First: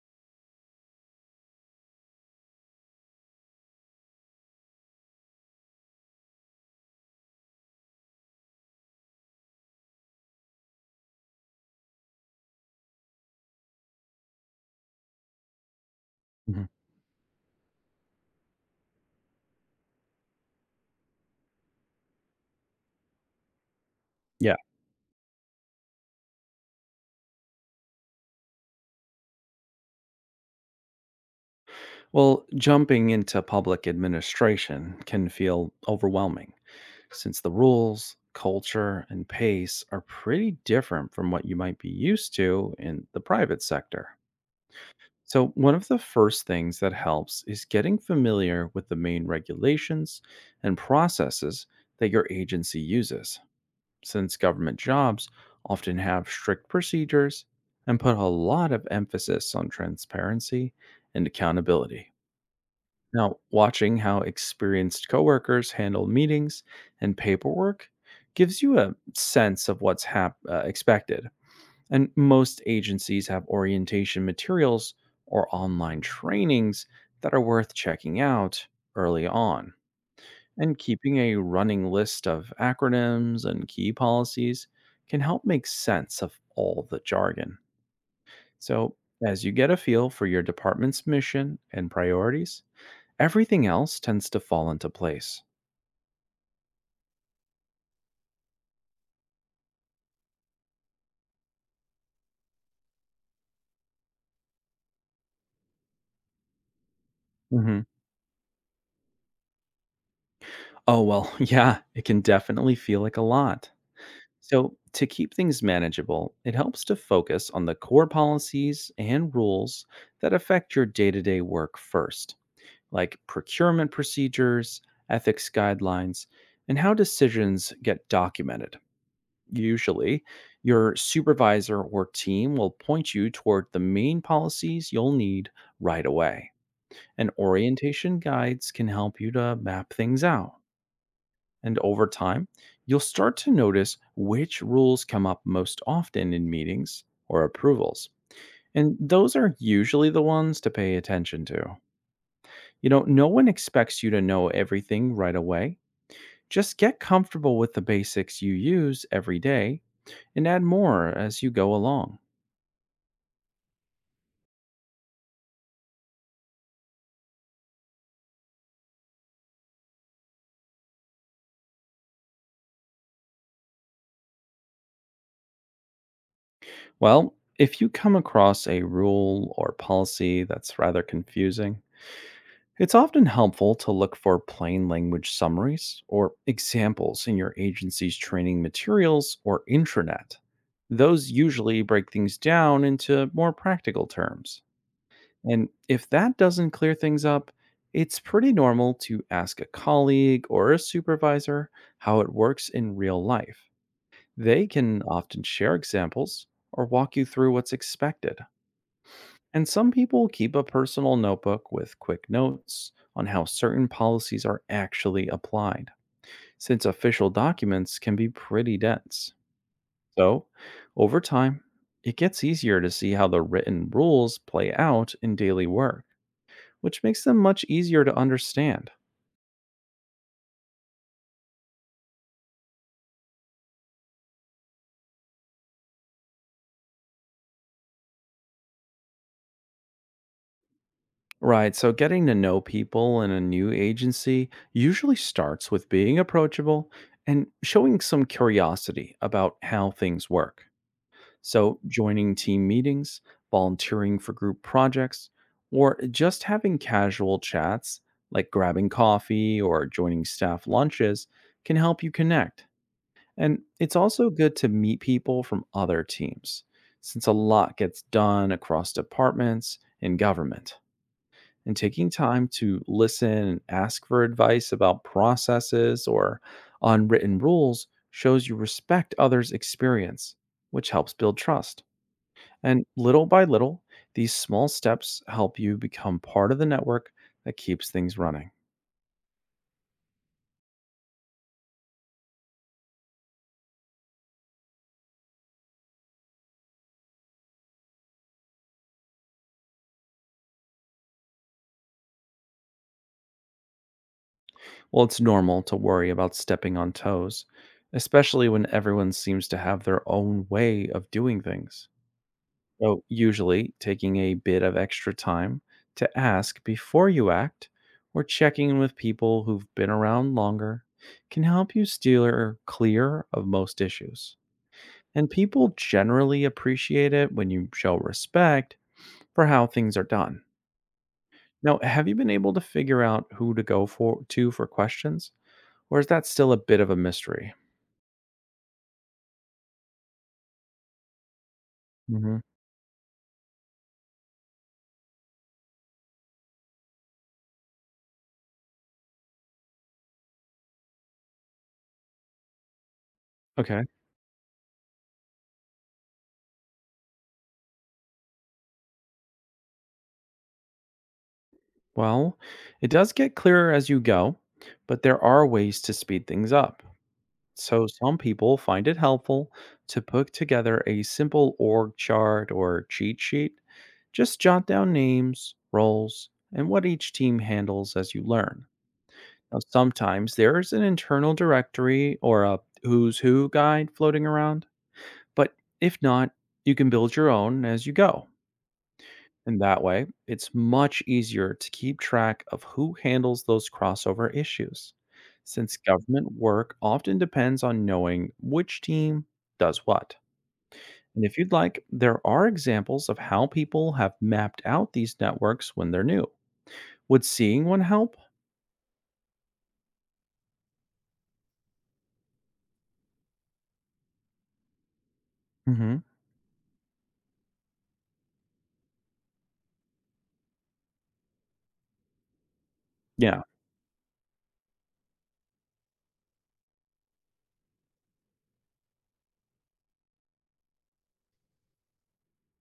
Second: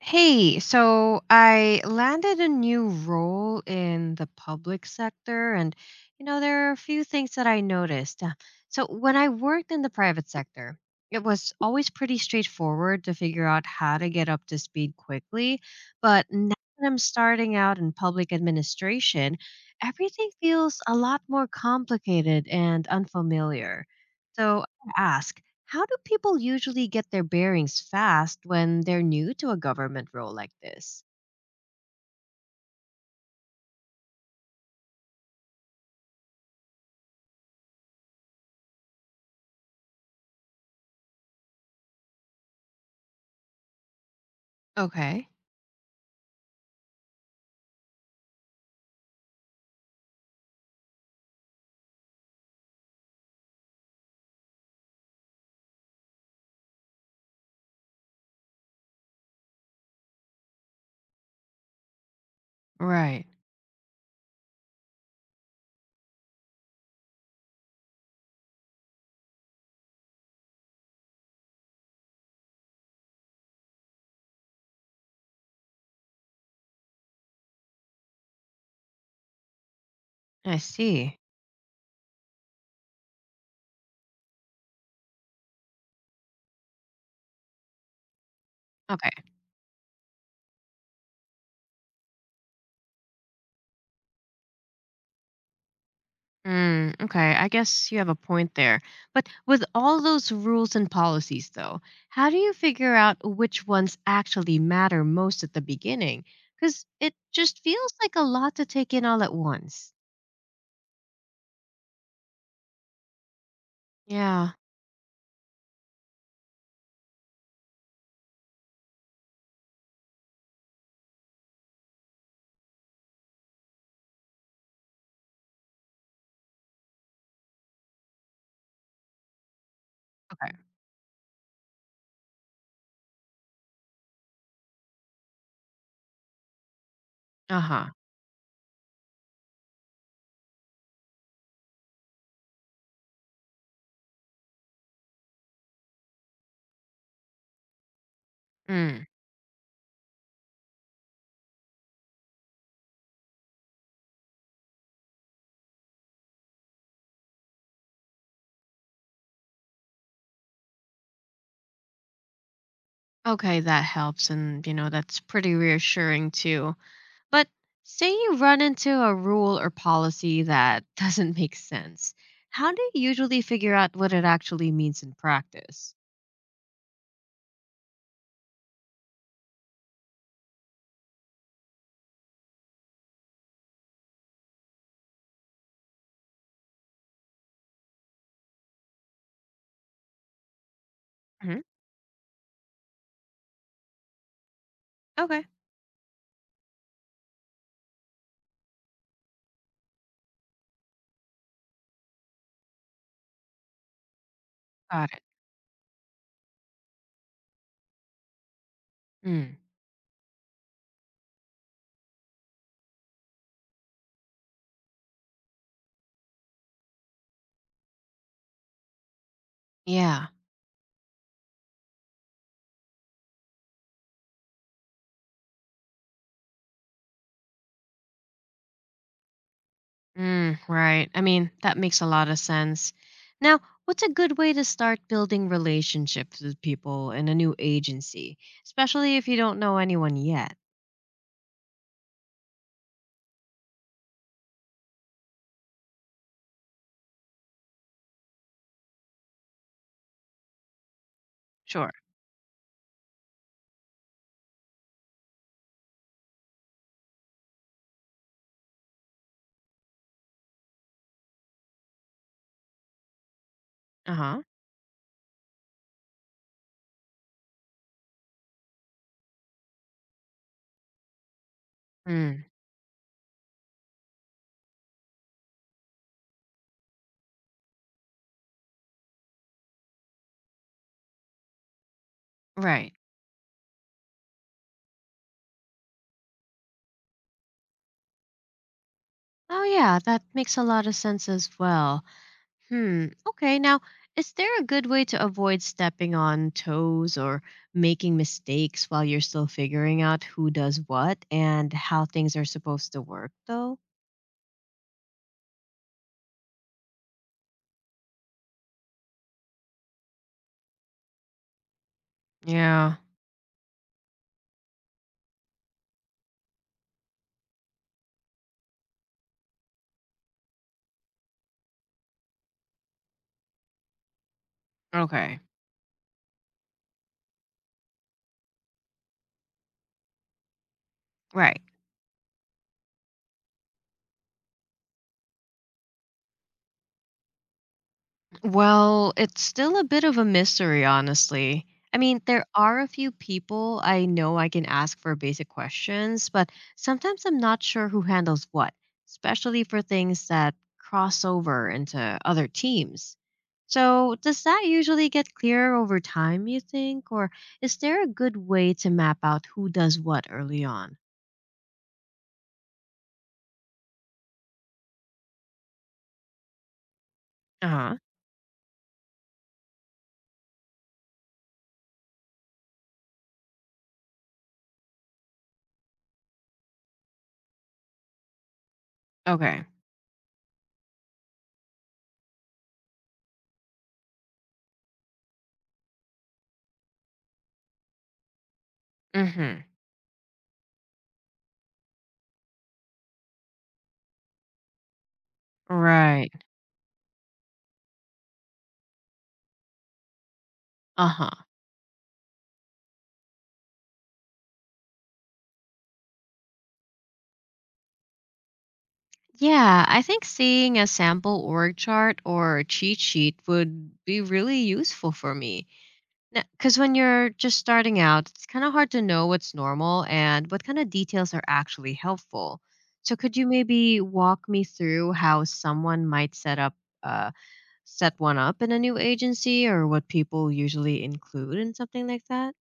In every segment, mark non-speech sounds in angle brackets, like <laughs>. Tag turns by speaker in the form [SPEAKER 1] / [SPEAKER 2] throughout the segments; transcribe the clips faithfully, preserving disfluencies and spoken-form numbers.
[SPEAKER 1] Hey, so I landed a new role in the public sector, and you know, there are a few things that I noticed. Uh, So, when I worked in the private sector, it was always pretty straightforward to figure out how to get up to speed quickly. But now
[SPEAKER 2] Mhm.
[SPEAKER 1] that I'm starting out in public administration, everything feels a lot more complicated and unfamiliar.
[SPEAKER 2] Yeah.
[SPEAKER 1] So, I ask how do people usually get their bearings fast when they're new to a government role like this?
[SPEAKER 2] Well, jumping into public administration can feel overwhelming since the rules, culture, and pace are pretty different from what you might be used to in the private sector.
[SPEAKER 1] Okay.
[SPEAKER 2] So, one of the first things that helps is getting familiar with the main regulations and processes that your agency uses, since government jobs often have strict procedures and put a lot of emphasis on transparency and accountability.
[SPEAKER 1] Right.
[SPEAKER 2] Now, watching how experienced coworkers handle meetings and paperwork gives you a sense of what's hap- uh, expected. And most agencies have orientation materials or online trainings that are worth checking out early on.
[SPEAKER 1] I
[SPEAKER 2] And
[SPEAKER 1] see.
[SPEAKER 2] keeping a running list of acronyms and key policies can help make sense of all the jargon. So,
[SPEAKER 1] Okay.
[SPEAKER 2] as you get a feel for your department's mission and priorities, everything else tends to fall into place.
[SPEAKER 1] Mm, okay. I guess you have a point there. But with all those rules and policies, though, how do you figure out which ones actually matter most at the beginning? Because it just
[SPEAKER 2] Mhm.
[SPEAKER 1] feels like a lot to take in all at once.
[SPEAKER 2] Oh, well, <laughs> yeah, it can definitely feel like a lot.
[SPEAKER 1] Yeah.
[SPEAKER 2] So, to keep things manageable, it helps to focus on the core policies and rules that affect your day to day work first, like procurement procedures, ethics guidelines, and how decisions get documented. Usually,
[SPEAKER 1] Okay.
[SPEAKER 2] your supervisor or team will point you toward the main policies you'll need right away. And
[SPEAKER 1] Uh huh.
[SPEAKER 2] orientation guides can help you to map things out. And over time, you'll start to notice which rules come up most often in meetings or approvals. And
[SPEAKER 1] Mm.
[SPEAKER 2] those are usually the ones to pay attention to. You know, no one expects you to know everything right away. Just get comfortable with the basics you use every day and add more as you go along.
[SPEAKER 1] Okay. That helps. And, you know, that's pretty reassuring, too. But say you run into a rule or policy that <laughs> doesn't make sense. How do you usually figure out what it actually means in practice?
[SPEAKER 2] Well, if you come across a rule or policy that's rather confusing, it's often helpful to look for plain language summaries or examples in your agency's training materials or intranet. Those
[SPEAKER 1] Hmm.
[SPEAKER 2] usually break things down into more practical terms.
[SPEAKER 1] Okay.
[SPEAKER 2] And if that doesn't clear things up, it's pretty normal to ask a colleague or a supervisor how it works in real life. They can
[SPEAKER 1] Got it.
[SPEAKER 2] often share examples or walk you through what's expected.
[SPEAKER 1] Mm.
[SPEAKER 2] And some people keep a personal notebook with quick notes on how certain policies are actually applied, since official documents can be pretty dense.
[SPEAKER 1] Yeah.
[SPEAKER 2] So, over time, it gets easier to see how the written rules play out in daily work, which makes them much easier to understand.
[SPEAKER 1] Mm, right. I mean, that makes a lot of sense. Now, what's a good way to start building relationships with people in a new agency, especially if you don't know anyone yet?
[SPEAKER 2] Right, so getting to know people in a new agency usually starts with being approachable and showing some curiosity about how things work. So,
[SPEAKER 1] Sure.
[SPEAKER 2] joining team meetings, volunteering for group projects, or just having casual chats like grabbing coffee or joining staff lunches can help you connect. And it's
[SPEAKER 1] Uh
[SPEAKER 2] also
[SPEAKER 1] huh.
[SPEAKER 2] good to meet people from other teams, since a lot gets done across departments and government. And taking
[SPEAKER 1] Mm,
[SPEAKER 2] time to listen and ask for advice about processes or unwritten rules shows you respect others' experience, which helps build trust. And
[SPEAKER 1] right.
[SPEAKER 2] little by little, these small steps help you become part of the network that keeps things running.
[SPEAKER 1] Oh, yeah, that makes a lot of sense as well. Hmm. Okay. Now, is there a good way to avoid stepping on toes or making mistakes while you're still figuring out who does what and how things are supposed to work, though?
[SPEAKER 2] Well, it's normal to worry about stepping on toes, especially when everyone seems to have their own way of doing things.
[SPEAKER 1] Yeah.
[SPEAKER 2] So, usually, taking a bit of extra time to ask before you act or checking in with people who've been around longer can help you steer clear of most issues. And
[SPEAKER 1] Okay.
[SPEAKER 2] people generally appreciate it when you show respect for how things are done.
[SPEAKER 1] Right.
[SPEAKER 2] Now, have you been able to figure out who to go for to for questions, or is that still a bit of a mystery?
[SPEAKER 1] Well, it's still a bit of a mystery, honestly. I mean,
[SPEAKER 2] Hmm.
[SPEAKER 1] there are a few people I know I can ask for basic questions, but sometimes I'm not sure who handles what, especially for things that cross over into other teams.
[SPEAKER 2] Okay.
[SPEAKER 1] So, does that usually get clearer over time, you think? Or is there a good way to map out who does what early on?
[SPEAKER 2] Well, it does get clearer as you go, but there are ways to speed things up.
[SPEAKER 1] Uh
[SPEAKER 2] So
[SPEAKER 1] huh.
[SPEAKER 2] some people find it helpful to put together a simple org chart or cheat sheet. Just jot down names, roles, and what each team handles as you learn. Now,
[SPEAKER 1] Okay.
[SPEAKER 2] sometimes there is an internal directory or a who's who guide floating around. But if not, you can build your own as you go.
[SPEAKER 1] Mm hmm.
[SPEAKER 2] And that way, it's much easier to keep track of who handles those crossover issues, since government
[SPEAKER 1] Right.
[SPEAKER 2] work often depends on knowing which team does what.
[SPEAKER 1] Uh
[SPEAKER 2] And
[SPEAKER 1] huh.
[SPEAKER 2] if you'd like, there are examples of how people have mapped out these networks when they're new. Would seeing one help?
[SPEAKER 1] Yeah, I think seeing a sample org chart or a cheat sheet would be really useful for me.
[SPEAKER 2] Hmm.
[SPEAKER 1] Because when you're just starting out, it's kind of hard to know what's normal and what kind of details are actually helpful. So, could
[SPEAKER 2] Yeah.
[SPEAKER 1] you maybe walk me through how someone might set up, uh, set one up in a new agency, or what people usually include in something like that?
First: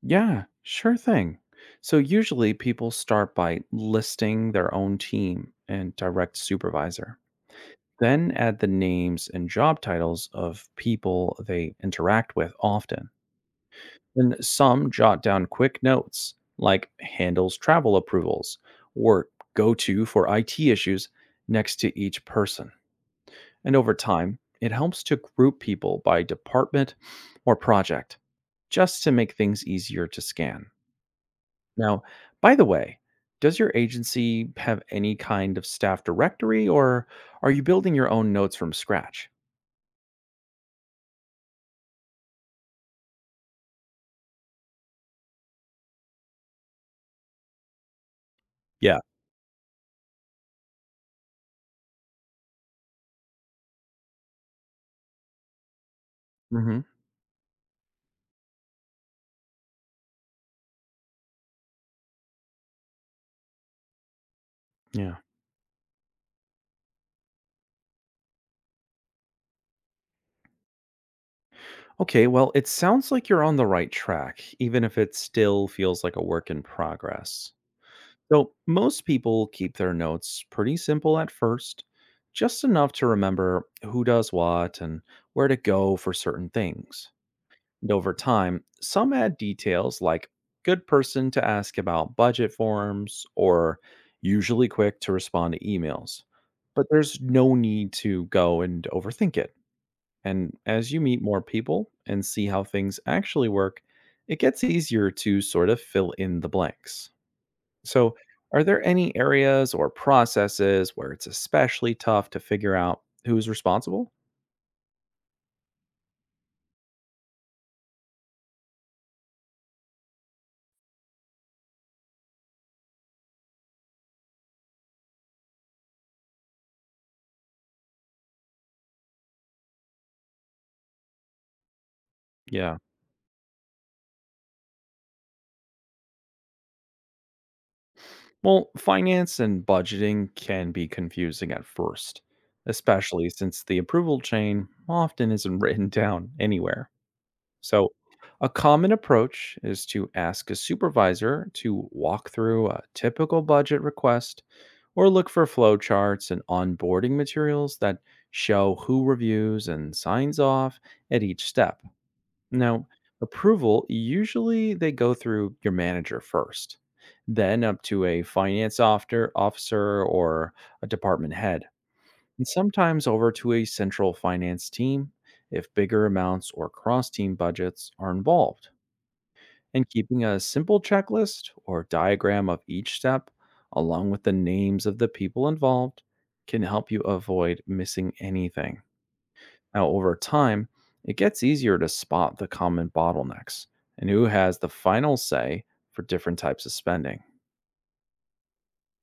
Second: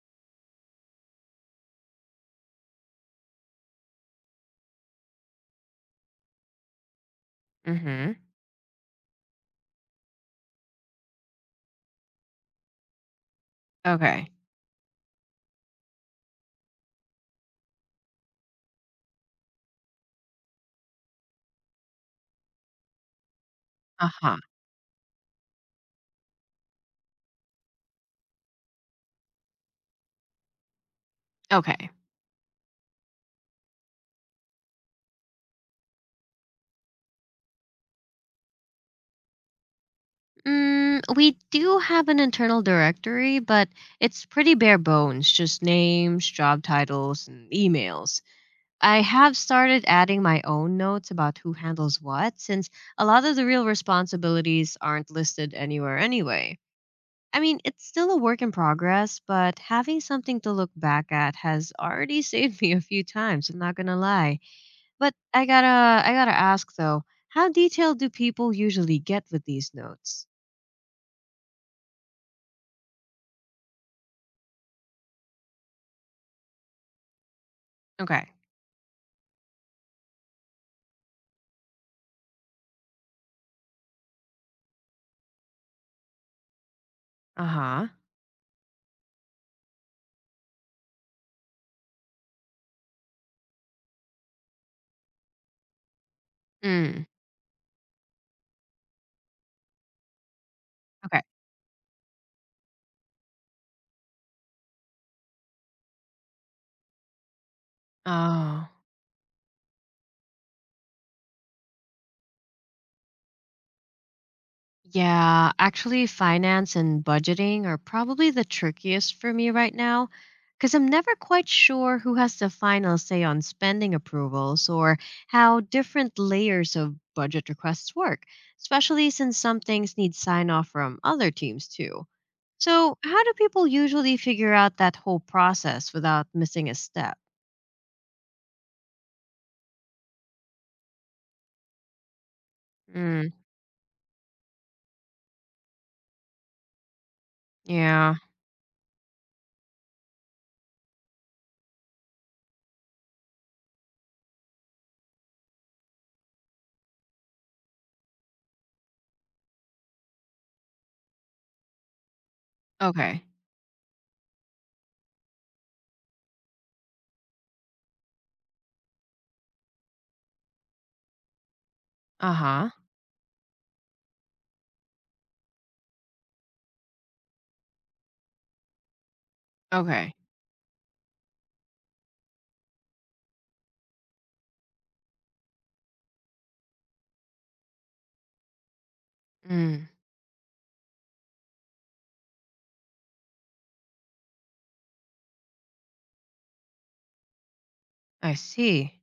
[SPEAKER 2] Yeah, sure thing. So usually people start by listing their own team and direct supervisor.
[SPEAKER 1] Mm-hmm.
[SPEAKER 2] Then add the names and job titles of people they interact with often.
[SPEAKER 1] Okay.
[SPEAKER 2] And some jot down quick notes like handles travel approvals or go to for I T issues next to each person. And over
[SPEAKER 1] Uh huh.
[SPEAKER 2] time, it helps to group people by department or project just to make things easier to scan.
[SPEAKER 1] Okay.
[SPEAKER 2] Now, by the way, does your agency have any kind of staff directory or are you building your own notes from scratch?
[SPEAKER 1] Mm, we do have an internal directory, but it's pretty bare bones, just names, job titles, and emails.
[SPEAKER 2] Yeah.
[SPEAKER 1] I have started adding my own notes about who handles what, since a lot of the real responsibilities aren't listed anywhere anyway.
[SPEAKER 2] Mhm.
[SPEAKER 1] I mean, it's still a work in progress, but having something to look back at has already <laughs> saved me a few times, I'm not gonna lie. But
[SPEAKER 2] Yeah.
[SPEAKER 1] I gotta I gotta ask though, how detailed do people usually get with these notes?
[SPEAKER 2] Okay, well, it sounds like you're on the right track, even if it still feels like a work in progress.
[SPEAKER 1] Okay.
[SPEAKER 2] So, most people keep their notes pretty simple at first, just enough to remember who does what and where to go for certain things.
[SPEAKER 1] Uh-huh.
[SPEAKER 2] And over time, some add details like good person to ask about budget forms or usually quick to respond to emails. But
[SPEAKER 1] Mm.
[SPEAKER 2] there's no need to go and overthink it. And as you
[SPEAKER 1] Okay.
[SPEAKER 2] meet more people and see how things actually work, it gets easier to sort of fill in the blanks. So, are
[SPEAKER 1] Oh.
[SPEAKER 2] there any areas or processes where it's especially tough to figure out who's responsible?
[SPEAKER 1] Yeah, actually, finance and budgeting are probably the trickiest for me right now because I'm never quite sure who has the final say on spending approvals or how different layers of budget requests work, especially since some things need sign off from other teams too.
[SPEAKER 2] Yeah.
[SPEAKER 1] So, how do people usually figure out that whole process without missing a step?
[SPEAKER 2] Well, finance and budgeting can be confusing at first, especially
[SPEAKER 1] Mm,
[SPEAKER 2] since the approval chain often isn't <laughs> written down anywhere. So,
[SPEAKER 1] yeah.
[SPEAKER 2] a common approach is to ask a supervisor to walk through a typical budget request or look for flowcharts and onboarding materials that show who reviews and signs off at each step. Now,
[SPEAKER 1] Okay.
[SPEAKER 2] approval usually they go through your manager first, then up to a finance officer officer or a department head and
[SPEAKER 1] Uh-huh.
[SPEAKER 2] sometimes over to a central finance team if bigger amounts or cross team budgets are involved. And
[SPEAKER 1] Okay.
[SPEAKER 2] keeping a simple checklist or diagram of each step, along with the names of the people involved, can help you avoid missing anything. Now,
[SPEAKER 1] Mm.
[SPEAKER 2] over time, it gets easier to spot the common bottlenecks and who has the final say for different types of spending.
[SPEAKER 1] I see.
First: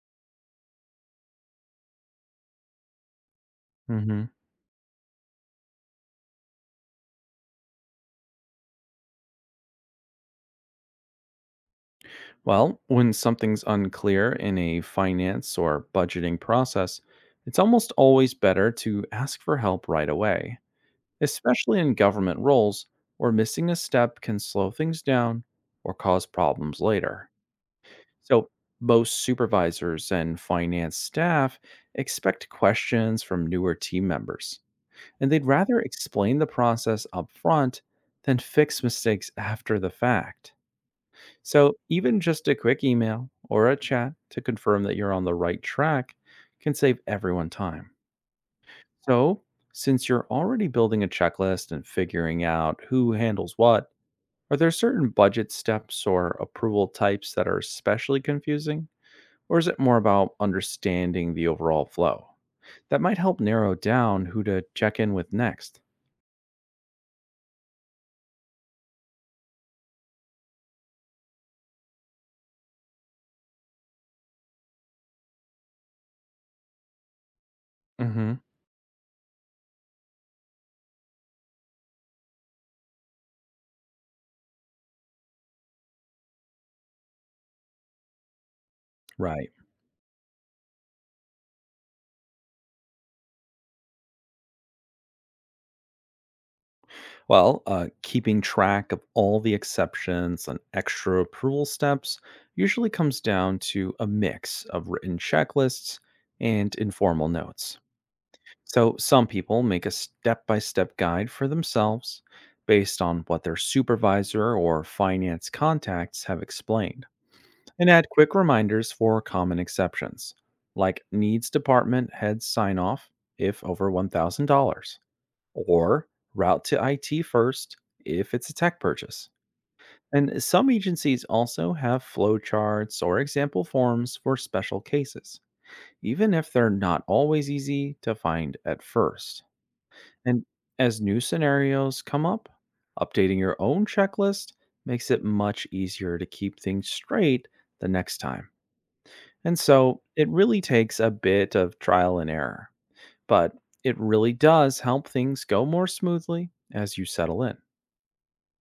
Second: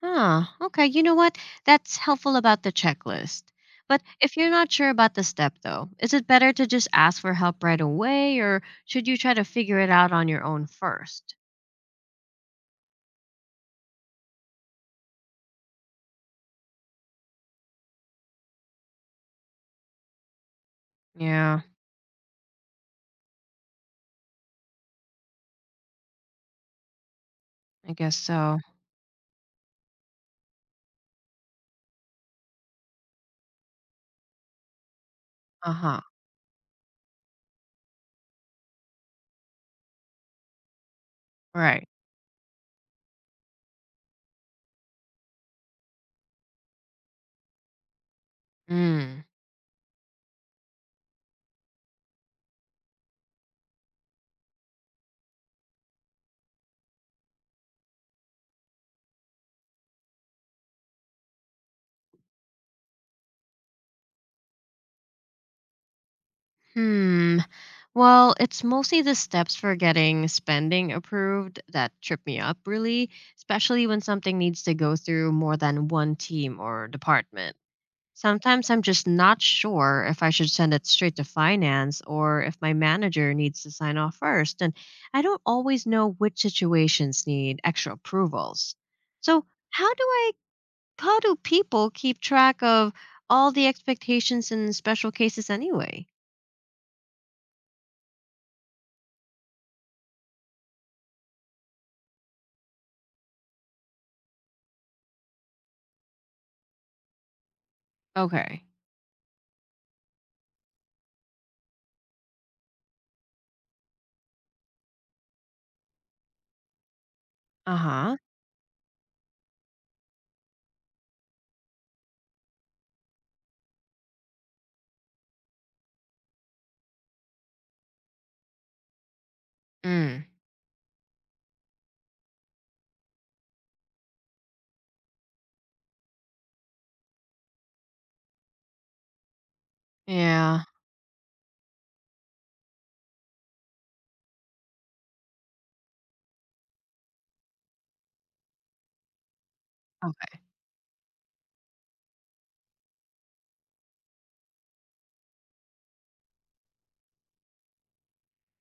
[SPEAKER 1] Ah, okay. You know what? That's helpful about the checklist. But
[SPEAKER 2] Mhm.
[SPEAKER 1] if you're not sure about the step, though, is it better to just ask for help right away or should you try to figure it out on your own first?
[SPEAKER 2] Well, when something's unclear in a finance or budgeting process, it's almost always better to ask for help right away,
[SPEAKER 1] Yeah,
[SPEAKER 2] especially in government roles, where missing a step can slow things down or cause problems later.
[SPEAKER 1] I guess
[SPEAKER 2] So,
[SPEAKER 1] so.
[SPEAKER 2] most supervisors and finance staff expect questions from newer team members, and they'd
[SPEAKER 1] Uh
[SPEAKER 2] rather
[SPEAKER 1] huh.
[SPEAKER 2] explain the process up front than fix mistakes after the fact. So,
[SPEAKER 1] Right.
[SPEAKER 2] even just a quick email or a chat to confirm that you're on the right track can save everyone time.
[SPEAKER 1] Mm.
[SPEAKER 2] So, since you're already building a checklist and figuring out who handles what, are there certain budget steps or approval types that are especially confusing? Or is it more about understanding the overall flow? That might help narrow down who to check in with next.
[SPEAKER 1] Hmm. Well, it's mostly the steps for getting spending approved that trip me up, really, especially when something needs to go through more than one team or department.
[SPEAKER 2] Hmm.
[SPEAKER 1] Sometimes I'm just not sure if I should send it straight to finance or if my manager needs to sign off first, and I don't always know which situations need extra approvals. So,
[SPEAKER 2] Right.
[SPEAKER 1] how do I how do people keep track of all the expectations in special cases anyway?
[SPEAKER 2] Well, uh, keeping track of all the exceptions and extra approval steps usually comes down to a mix of written checklists and informal notes.
[SPEAKER 1] Okay.
[SPEAKER 2] So, some people make a step by step guide for themselves based on what their supervisor or finance contacts have explained, and add
[SPEAKER 1] Uh-huh.
[SPEAKER 2] quick reminders for common exceptions, like needs department head sign off if over one thousand dollars or route to I T first if it's a tech purchase.
[SPEAKER 1] Mm.
[SPEAKER 2] And some agencies also have flowcharts or example forms for special cases, even if they're not always easy to find at first. And
[SPEAKER 1] Yeah.
[SPEAKER 2] as new scenarios come up, updating your own checklist makes it much easier to keep things straight the next time. And so it
[SPEAKER 1] Okay.
[SPEAKER 2] really takes a bit of trial and error, but it really does help things go more smoothly as you settle in.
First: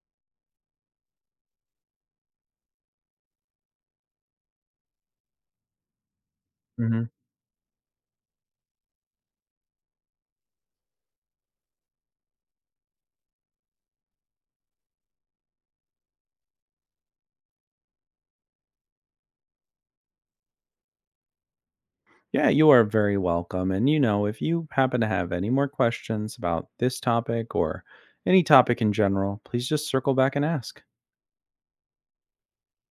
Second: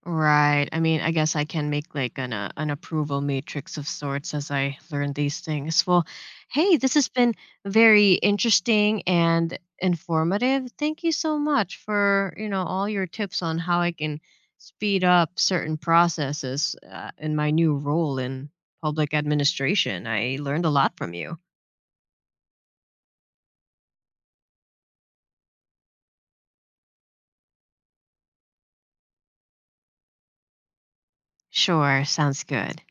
[SPEAKER 1] Right. I mean, I guess I can make like an uh, an approval matrix of sorts as I learn these things. Well, hey, this has
[SPEAKER 2] Mhm.
[SPEAKER 1] been very interesting and informative. Thank you so much for, you know, all your tips on how I can speed up certain processes uh, in my new role in public administration. I learned a lot from you.
[SPEAKER 2] Yeah, you are very welcome. And, you know, if you happen to have any more questions about this topic or any topic in general, please just circle back and ask.
[SPEAKER 1] Sure, sounds good.